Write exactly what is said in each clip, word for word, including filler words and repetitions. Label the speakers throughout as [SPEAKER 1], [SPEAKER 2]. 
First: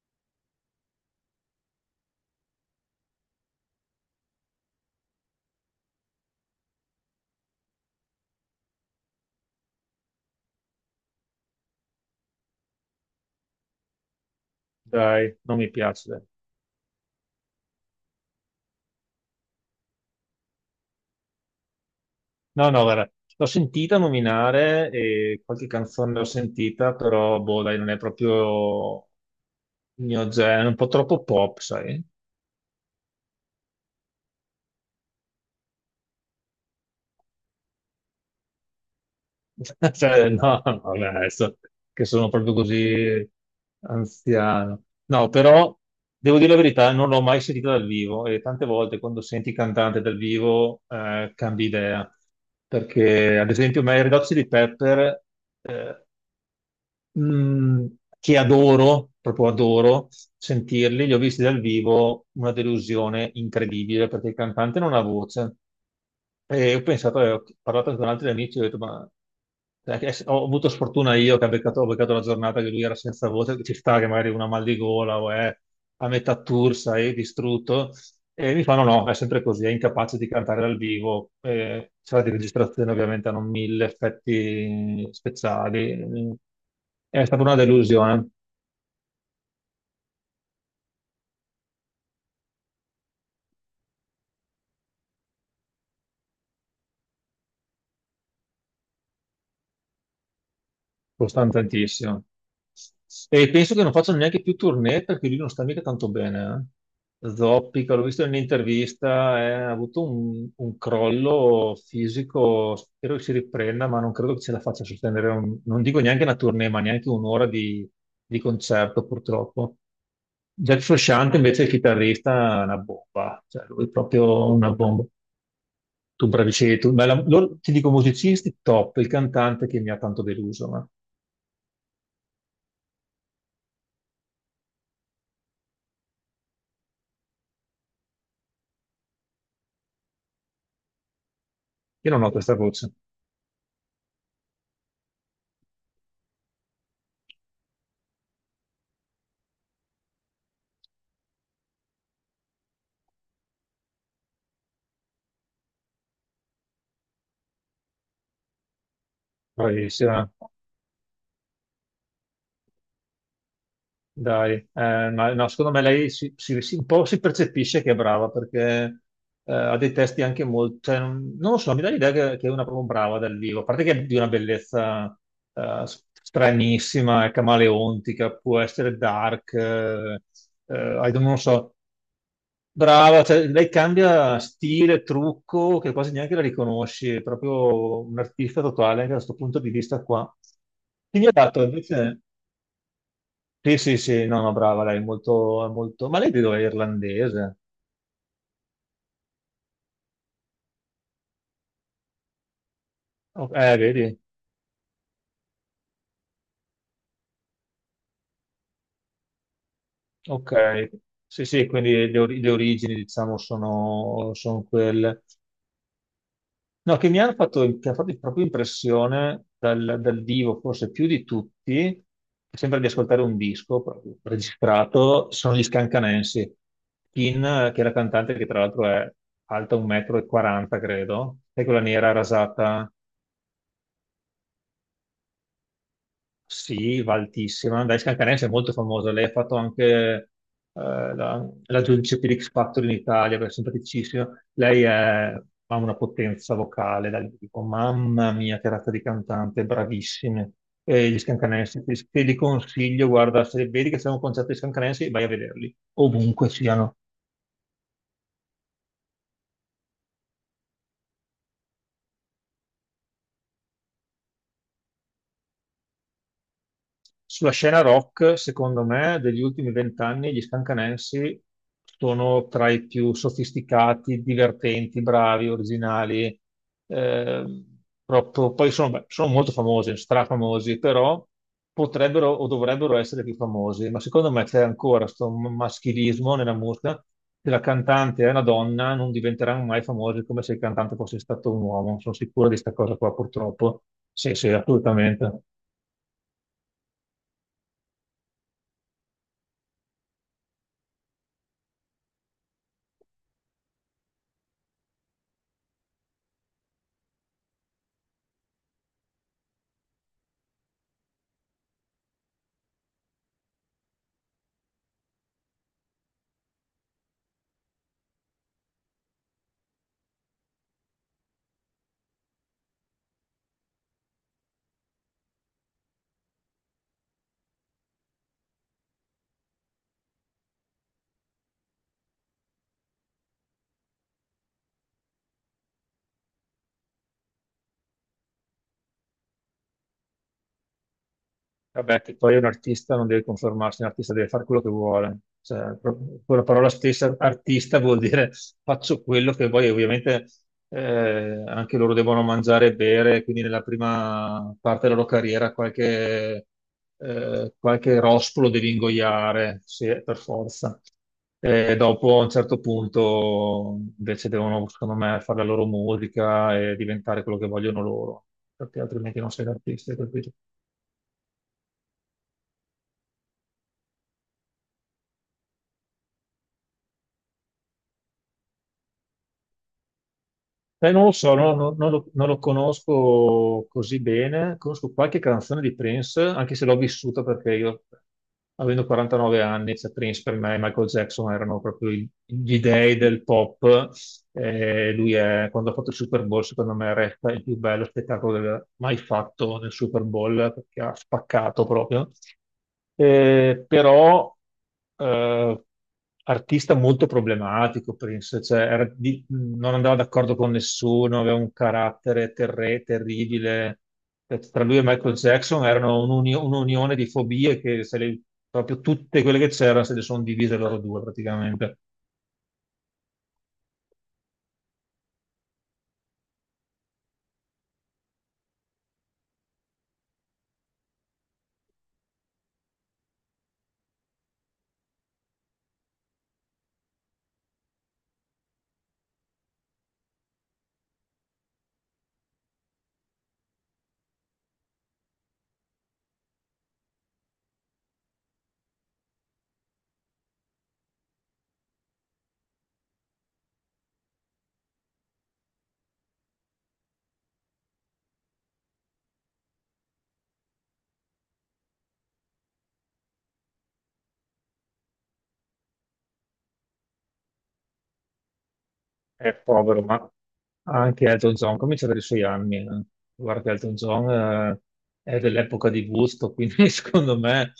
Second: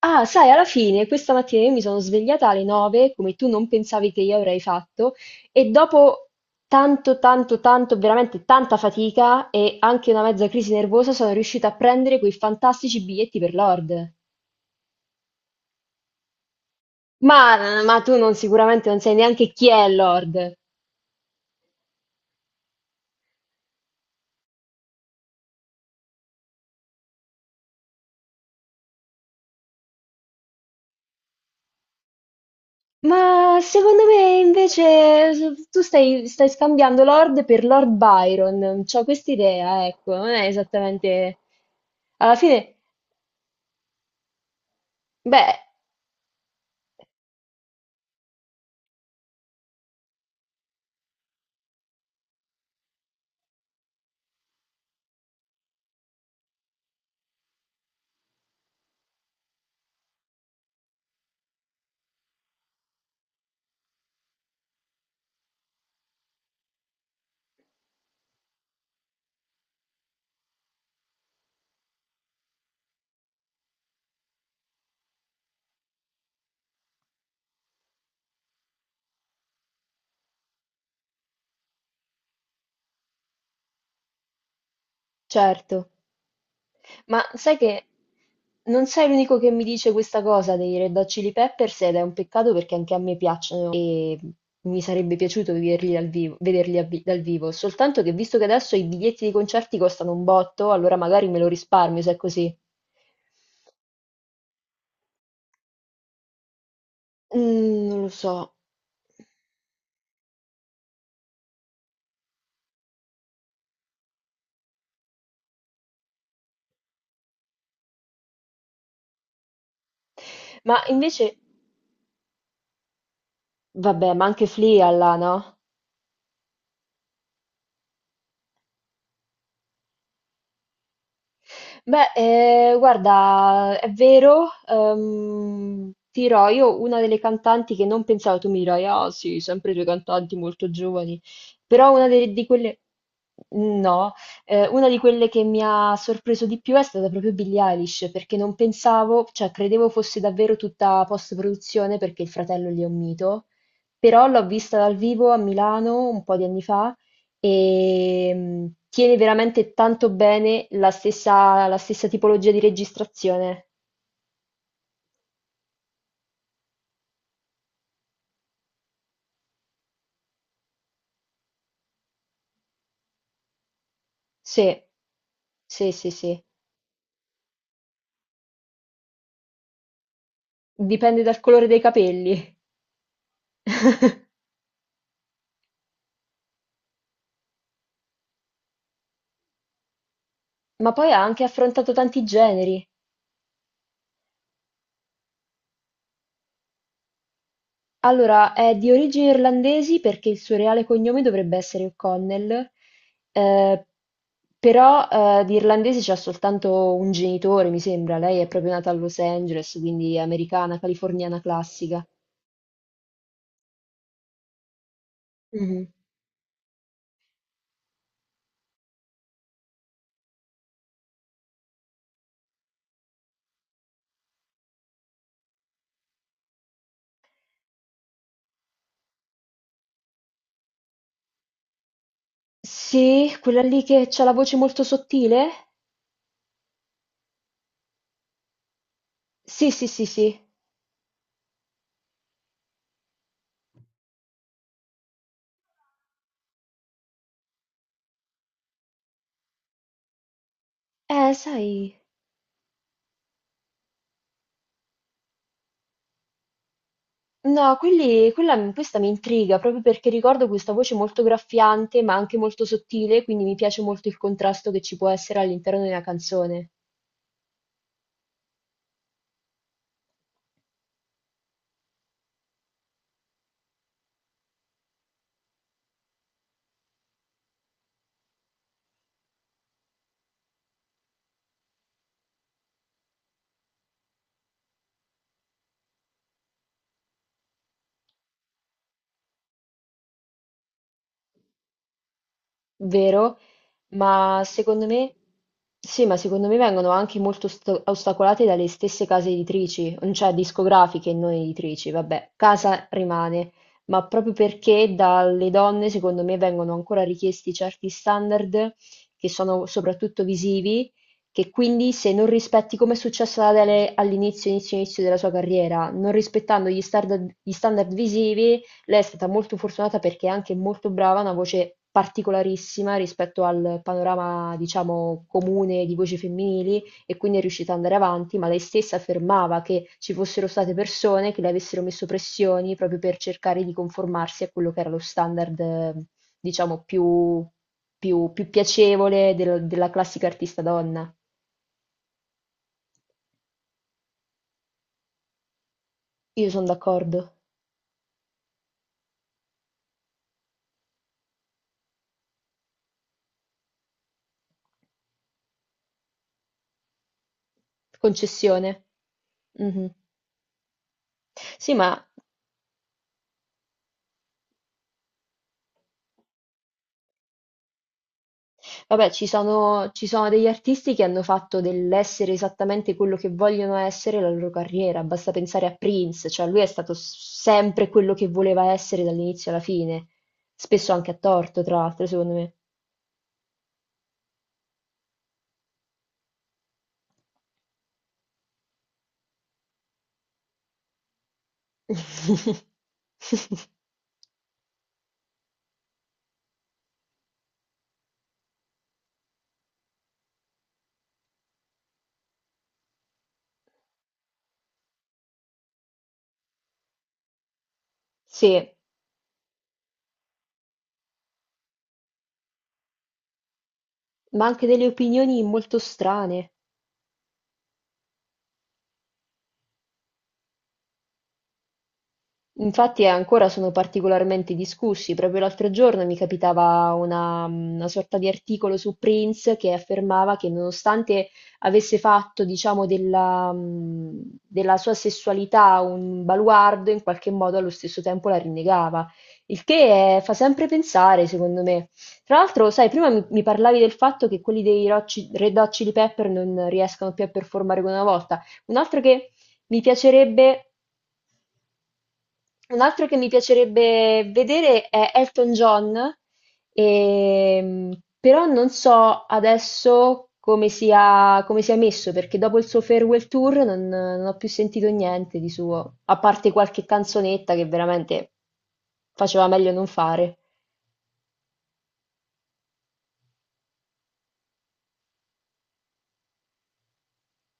[SPEAKER 1] Ah, sai, alla fine questa mattina io mi sono svegliata alle nove, come tu non pensavi che io avrei fatto, e dopo tanto, tanto, tanto, veramente tanta fatica e anche una mezza crisi nervosa sono riuscita a prendere quei fantastici biglietti per Lord.
[SPEAKER 2] Dai, non mi piace, dai.
[SPEAKER 1] Ma, ma tu non sicuramente non sai neanche chi è Lord.
[SPEAKER 2] No, no, guarda, l'ho sentita nominare e qualche canzone l'ho sentita, però, boh, dai, non è proprio il mio genere, un po' troppo pop, sai?
[SPEAKER 1] Ma secondo me invece s- tu stai, stai scambiando Lord per Lord Byron. C'ho quest'idea, ecco, non
[SPEAKER 2] Cioè,
[SPEAKER 1] è
[SPEAKER 2] no, no, vabbè,
[SPEAKER 1] esattamente...
[SPEAKER 2] adesso che sono
[SPEAKER 1] Alla
[SPEAKER 2] proprio
[SPEAKER 1] fine,
[SPEAKER 2] così anziano. No,
[SPEAKER 1] beh,
[SPEAKER 2] però, devo dire la verità, non l'ho mai sentita dal vivo e tante volte quando senti il cantante dal vivo eh, cambi idea. Perché, ad esempio, a me i Red Hot Chili Pepper eh, mh, che adoro, proprio adoro sentirli, li ho visti dal vivo, una delusione incredibile perché il cantante non ha voce. E ho pensato, eh, ho parlato con altri amici, ho detto, ma cioè, che- ho avuto sfortuna io che ha beccato, ho beccato la giornata che lui era senza voce, che ci sta che magari una mal di gola o è a metà tour, sai, distrutto. E mi fanno no, no, è sempre così, è incapace di cantare dal vivo. Eh, sala di registrazione ovviamente hanno mille effetti
[SPEAKER 1] certo.
[SPEAKER 2] speciali.
[SPEAKER 1] Ma
[SPEAKER 2] È stata una
[SPEAKER 1] sai che
[SPEAKER 2] delusione.
[SPEAKER 1] non sei l'unico che mi dice questa cosa dei Red Hot Chili Peppers ed è un peccato perché anche a me piacciono e mi sarebbe piaciuto vederli dal vivo, vederli a vi- dal vivo, soltanto che visto che adesso i biglietti dei concerti costano un botto, allora magari me lo
[SPEAKER 2] Costano
[SPEAKER 1] risparmio se è
[SPEAKER 2] tantissimo.
[SPEAKER 1] così.
[SPEAKER 2] E penso che non facciano neanche più tournée perché lui non sta mica tanto bene. Eh,
[SPEAKER 1] Mm,
[SPEAKER 2] zoppica,
[SPEAKER 1] non
[SPEAKER 2] l'ho
[SPEAKER 1] lo
[SPEAKER 2] visto in
[SPEAKER 1] so.
[SPEAKER 2] un'intervista, eh, ha avuto un, un crollo fisico, spero che si riprenda, ma non credo che ce la faccia a sostenere, un- non dico neanche una tournée, ma neanche un'ora di, di concerto purtroppo.
[SPEAKER 1] Ma
[SPEAKER 2] Jack
[SPEAKER 1] invece,
[SPEAKER 2] Frusciante invece è il chitarrista, è una bomba, cioè lui è
[SPEAKER 1] vabbè, ma anche
[SPEAKER 2] proprio una
[SPEAKER 1] Flea
[SPEAKER 2] bomba.
[SPEAKER 1] là, no?
[SPEAKER 2] Tu bravi sei tu, ma la- loro, ti dico musicisti top, il cantante che mi ha tanto deluso.
[SPEAKER 1] Beh, eh, guarda, è vero, ehm, ti dirò, io una delle cantanti che non pensavo, tu mi dirai, ah sì, sempre due cantanti molto giovani, però una
[SPEAKER 2] Io non ho
[SPEAKER 1] de- di
[SPEAKER 2] questa
[SPEAKER 1] quelle,
[SPEAKER 2] voce,
[SPEAKER 1] no, eh, una di quelle che mi ha sorpreso di più è stata proprio Billie Eilish, perché non pensavo, cioè credevo fosse davvero tutta post-produzione perché il fratello lì è un mito, però l'ho vista dal vivo a Milano un po' di anni fa e mh, tiene veramente tanto
[SPEAKER 2] bravissima,
[SPEAKER 1] bene la stessa, la stessa tipologia di registrazione.
[SPEAKER 2] dai. Eh, ma no, secondo me lei si, si- si- un po' si percepisce che è brava perché eh, ha dei testi anche molto, cioè, non non lo so, mi dà l'idea che, che è una proprio brava dal vivo, a parte che è di una
[SPEAKER 1] Sì,
[SPEAKER 2] bellezza eh,
[SPEAKER 1] sì,
[SPEAKER 2] s-
[SPEAKER 1] sì, sì.
[SPEAKER 2] stranissima, è camaleontica, può essere dark, eh, eh, I
[SPEAKER 1] Dipende
[SPEAKER 2] don't- non
[SPEAKER 1] dal colore
[SPEAKER 2] so,
[SPEAKER 1] dei capelli.
[SPEAKER 2] brava, cioè, lei cambia stile, trucco, che quasi neanche la riconosci, è proprio un artista totale anche da questo punto di vista qua.
[SPEAKER 1] Ma poi ha
[SPEAKER 2] Quindi ha
[SPEAKER 1] anche
[SPEAKER 2] dato
[SPEAKER 1] affrontato
[SPEAKER 2] invece
[SPEAKER 1] tanti generi.
[SPEAKER 2] sì, sì, sì, no, no, brava, lei è molto, è molto... Ma lei di dove è irlandese?
[SPEAKER 1] Allora, è di origini irlandesi perché il suo reale cognome dovrebbe essere O'Connell,
[SPEAKER 2] O- Eh,
[SPEAKER 1] eh,
[SPEAKER 2] vedi?
[SPEAKER 1] però eh, di irlandesi c'ha soltanto un genitore, mi sembra. Lei è proprio nata a Los Angeles, quindi è
[SPEAKER 2] Ok.
[SPEAKER 1] americana, californiana
[SPEAKER 2] Sì, sì,
[SPEAKER 1] classica.
[SPEAKER 2] quindi le, ori- le origini, diciamo, sono, sono quelle. No, che mi hanno fatto, che ha fatto proprio impressione dal, dal vivo, forse più di tutti, sembra di ascoltare un disco proprio registrato, sono gli Scancanensi. Kin, che è la cantante che tra l'altro è alta uno virgola quaranta m, credo, è quella nera rasata.
[SPEAKER 1] Sì, quella lì che c'ha la voce molto sottile?
[SPEAKER 2] Sì, va altissima. Dai, Scalcanese è molto famosa. Lei ha fatto
[SPEAKER 1] Sì,
[SPEAKER 2] anche
[SPEAKER 1] sì, sì,
[SPEAKER 2] eh,
[SPEAKER 1] sì.
[SPEAKER 2] la, la giudice per X Factor in Italia, che è simpaticissima. Lei è- ha una potenza vocale, dai, dico, mamma mia, che razza di cantante, bravissime. E gli
[SPEAKER 1] Eh,
[SPEAKER 2] Scalcanese,
[SPEAKER 1] sai,
[SPEAKER 2] te, te li consiglio, guarda, se vedi che c'è un concerto di Scalcanese, vai a vederli, ovunque siano.
[SPEAKER 1] no, quelli, quella, questa mi intriga proprio perché ricordo questa voce molto graffiante, ma anche molto sottile, quindi mi piace molto il contrasto che ci può essere all'interno di una canzone,
[SPEAKER 2] Sulla scena rock, secondo me, degli ultimi vent'anni gli Scancanensi sono tra i più sofisticati, divertenti, bravi, originali. eh, proprio- poi sono, beh, sono molto famosi, strafamosi, però potrebbero o dovrebbero essere più famosi. Ma secondo me c'è ancora questo maschilismo nella musica. Se la cantante è una donna, non diventeranno mai famosi come se il cantante fosse stato un uomo. Sono sicuro di questa cosa qua,
[SPEAKER 1] vero?
[SPEAKER 2] purtroppo. Sì,
[SPEAKER 1] Ma
[SPEAKER 2] sì,
[SPEAKER 1] secondo me,
[SPEAKER 2] assolutamente.
[SPEAKER 1] sì, ma secondo me vengono anche molto ost- ostacolate dalle stesse case editrici, non cioè discografiche, e non editrici, vabbè, casa rimane, ma proprio perché dalle donne, secondo me, vengono ancora richiesti certi standard che sono soprattutto visivi, che quindi se non rispetti, come è successo ad Adele all'inizio, inizio, inizio della sua carriera, non rispettando gli standard, gli standard visivi, lei è stata molto fortunata perché è anche molto brava, ha una voce particolarissima rispetto al panorama, diciamo, comune di voci femminili e quindi è riuscita ad andare avanti, ma lei stessa affermava che ci fossero state persone che le avessero messo pressioni proprio per cercare di conformarsi a quello che era lo standard, eh, diciamo, più, più- più piacevole del- della classica artista donna.
[SPEAKER 2] Vabbè, che poi un artista non deve conformarsi, un artista deve fare quello che vuole. Cioè, pro- con la
[SPEAKER 1] Io sono
[SPEAKER 2] parola stessa,
[SPEAKER 1] d'accordo.
[SPEAKER 2] artista vuol dire faccio quello che voglio. Ovviamente eh, anche loro devono mangiare e bere, quindi nella prima parte della loro carriera qualche, eh, qualche rospo lo devi
[SPEAKER 1] Concessione.
[SPEAKER 2] ingoiare, sì,
[SPEAKER 1] Mhm.
[SPEAKER 2] per forza.
[SPEAKER 1] Sì,
[SPEAKER 2] E
[SPEAKER 1] ma
[SPEAKER 2] dopo, a un certo punto, invece devono, secondo me, fare la loro musica e diventare quello che vogliono loro, perché
[SPEAKER 1] vabbè,
[SPEAKER 2] altrimenti
[SPEAKER 1] ci
[SPEAKER 2] non sei un
[SPEAKER 1] sono,
[SPEAKER 2] artista,
[SPEAKER 1] ci sono
[SPEAKER 2] capito?
[SPEAKER 1] degli artisti che hanno fatto dell'essere esattamente quello che vogliono essere la loro carriera. Basta pensare a Prince, cioè lui è stato s- sempre quello che voleva essere dall'inizio alla fine, spesso
[SPEAKER 2] Eh, non lo
[SPEAKER 1] anche a
[SPEAKER 2] so, no-
[SPEAKER 1] torto,
[SPEAKER 2] no-
[SPEAKER 1] tra
[SPEAKER 2] non, lo,
[SPEAKER 1] l'altro,
[SPEAKER 2] non
[SPEAKER 1] secondo
[SPEAKER 2] lo
[SPEAKER 1] me.
[SPEAKER 2] conosco così bene. Conosco qualche canzone di Prince, anche se l'ho vissuta perché io, avendo quarantanove anni, cioè Prince per me e Michael Jackson erano proprio i- gli dei del pop. Eh, lui è, quando ha fatto il Super Bowl, secondo me resta il più bello spettacolo del- mai fatto nel Super Bowl perché ha spaccato proprio. Eh, però eh, artista molto problematico, Prince, cioè,
[SPEAKER 1] Sì,
[SPEAKER 2] era di- non andava d'accordo con nessuno, aveva un carattere terre- terribile. Eh,
[SPEAKER 1] ma
[SPEAKER 2] Tra
[SPEAKER 1] anche
[SPEAKER 2] lui e
[SPEAKER 1] delle
[SPEAKER 2] Michael
[SPEAKER 1] opinioni
[SPEAKER 2] Jackson
[SPEAKER 1] molto
[SPEAKER 2] erano un'uni-
[SPEAKER 1] strane.
[SPEAKER 2] un'unione di fobie che se le- proprio tutte quelle che c'erano se le sono divise loro due praticamente.
[SPEAKER 1] Infatti eh, ancora sono particolarmente discussi. Proprio l'altro giorno mi capitava una, una sorta di articolo su Prince che affermava che nonostante avesse fatto, diciamo, della, mh, della sua sessualità un baluardo, in qualche modo allo stesso tempo la rinnegava. Il che eh, fa sempre pensare, secondo me. Tra l'altro, sai, prima mi, mi parlavi del fatto che quelli dei Red Hot Chi- Red Hot Chili Pepper non riescano più a performare come una volta. Un altro che mi piacerebbe un altro che mi piacerebbe vedere è Elton John, ehm, però non so adesso come sia, come sia messo, perché dopo il suo farewell tour non, non ho più sentito niente di suo, a parte qualche canzonetta che veramente
[SPEAKER 2] È
[SPEAKER 1] faceva meglio
[SPEAKER 2] povero,
[SPEAKER 1] non
[SPEAKER 2] ma
[SPEAKER 1] fare.
[SPEAKER 2] anche Elton John comincia a avere i suoi anni. eh. Guarda, che Elton John eh, è dell'epoca di gusto, quindi secondo me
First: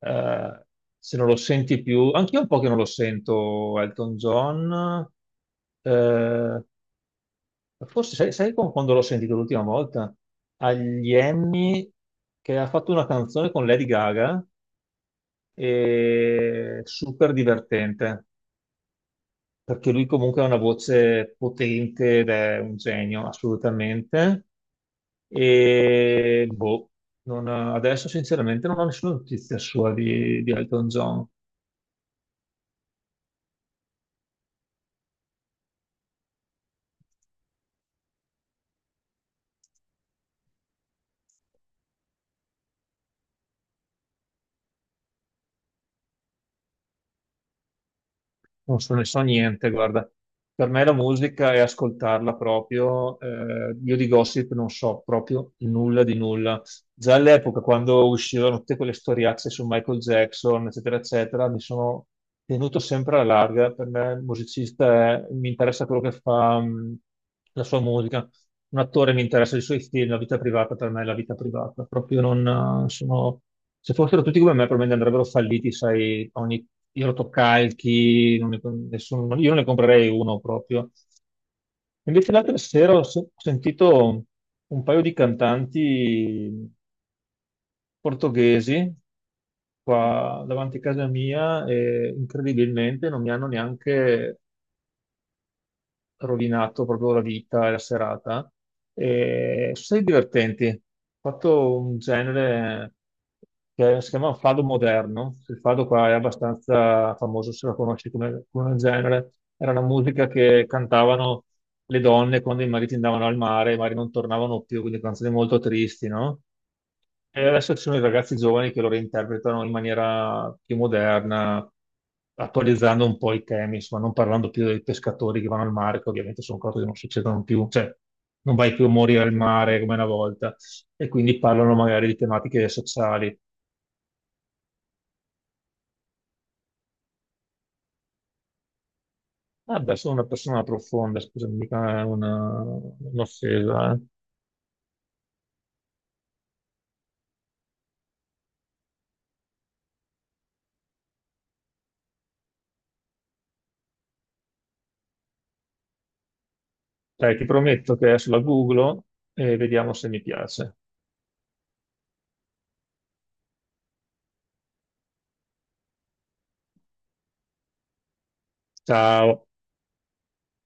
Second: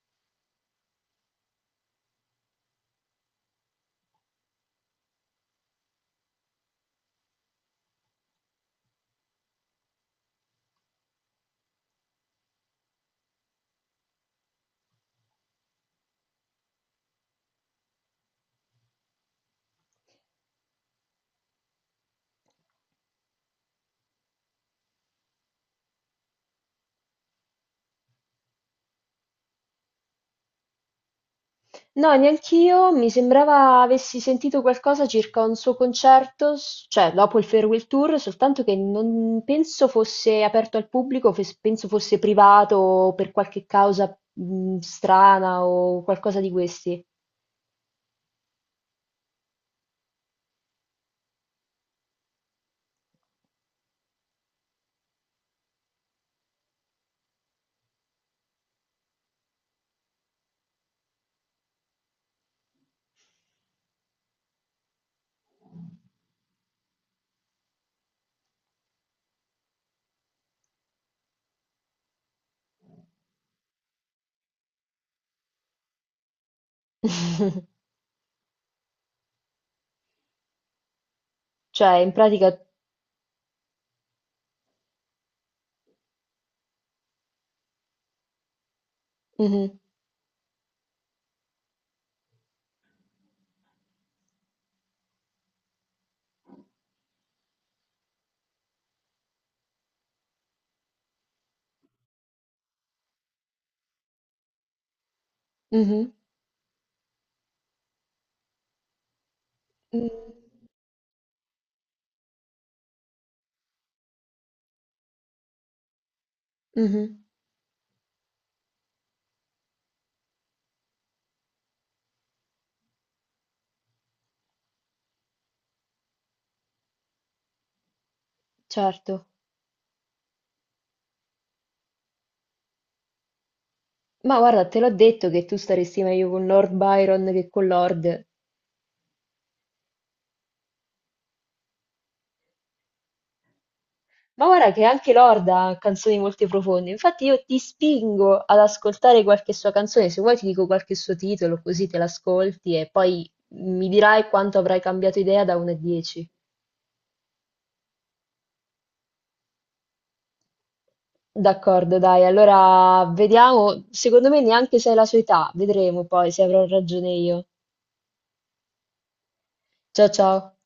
[SPEAKER 2] eh, se non lo senti più, anche io un po' che non lo sento Elton John, eh, forse sai, sai con- quando l'ho sentito l'ultima volta? Agli Emmy, che ha fatto una canzone con Lady Gaga e super divertente perché lui comunque ha una voce potente ed è un genio, assolutamente. E boh, non- adesso sinceramente non ho nessuna notizia sua di, di Elton John.
[SPEAKER 1] No, neanch'io, mi sembrava avessi sentito qualcosa circa un suo concerto, s- cioè dopo il Farewell Tour, soltanto che non penso fosse aperto al pubblico, fes- penso fosse privato o per qualche causa mh, strana o qualcosa di questi.
[SPEAKER 2] Non so, ne so niente, guarda. Per me la musica è ascoltarla proprio. Eh, io di gossip non so proprio nulla di nulla. Già all'epoca, quando uscivano tutte quelle storiazze su Michael Jackson, eccetera, eccetera, mi sono tenuto sempre alla larga. Per me il musicista è- mi interessa quello che fa, mh, la sua musica, un attore mi interessa i suoi film, la vita privata per me è la vita privata, proprio non eh, sono... Se fossero tutti come me, probabilmente andrebbero falliti, sai, ogni irotocalchi, non ne, nessuno, io non ne comprerei uno proprio.
[SPEAKER 1] Cioè, in
[SPEAKER 2] Invece l'altra
[SPEAKER 1] pratica...
[SPEAKER 2] sera ho, se- ho sentito un paio di cantanti portoghesi
[SPEAKER 1] Mhm,
[SPEAKER 2] qua davanti a casa mia e incredibilmente non mi hanno neanche rovinato proprio la vita e la serata. E sono stati divertenti. Ho fatto un genere che si chiama fado moderno. Il fado qua
[SPEAKER 1] mhm,
[SPEAKER 2] è abbastanza famoso, se lo conosci come, come genere. Era una musica che
[SPEAKER 1] mm,
[SPEAKER 2] cantavano le donne quando i mariti andavano al mare, i mariti non tornavano più, quindi canzoni molto tristi, no?
[SPEAKER 1] mhm,
[SPEAKER 2] E adesso ci sono i ragazzi giovani che lo reinterpretano in maniera più moderna, attualizzando un po' i temi, insomma, non parlando più dei pescatori che vanno al mare, che ovviamente sono cose che non succedono più, cioè non vai più a morire
[SPEAKER 1] certo.
[SPEAKER 2] al mare come una volta, e quindi parlano magari di tematiche sociali.
[SPEAKER 1] Ma guarda, te l'ho detto che tu staresti meglio con Lord Byron che con Lord.
[SPEAKER 2] Vabbè, sono una persona profonda, scusami, mica è una- un'offesa. Eh,
[SPEAKER 1] Ma guarda che anche Lorda ha canzoni molto profonde, infatti io ti spingo ad ascoltare qualche sua canzone, se vuoi ti dico qualche suo titolo così te l'ascolti e poi mi dirai quanto avrai cambiato idea da uno a dieci.
[SPEAKER 2] dai, ti prometto che adesso la googlo e vediamo se mi piace.
[SPEAKER 1] D'accordo, dai, allora vediamo, secondo me neanche sei la sua età, vedremo poi se avrò ragione io.
[SPEAKER 2] Ciao.
[SPEAKER 1] Ciao, ciao.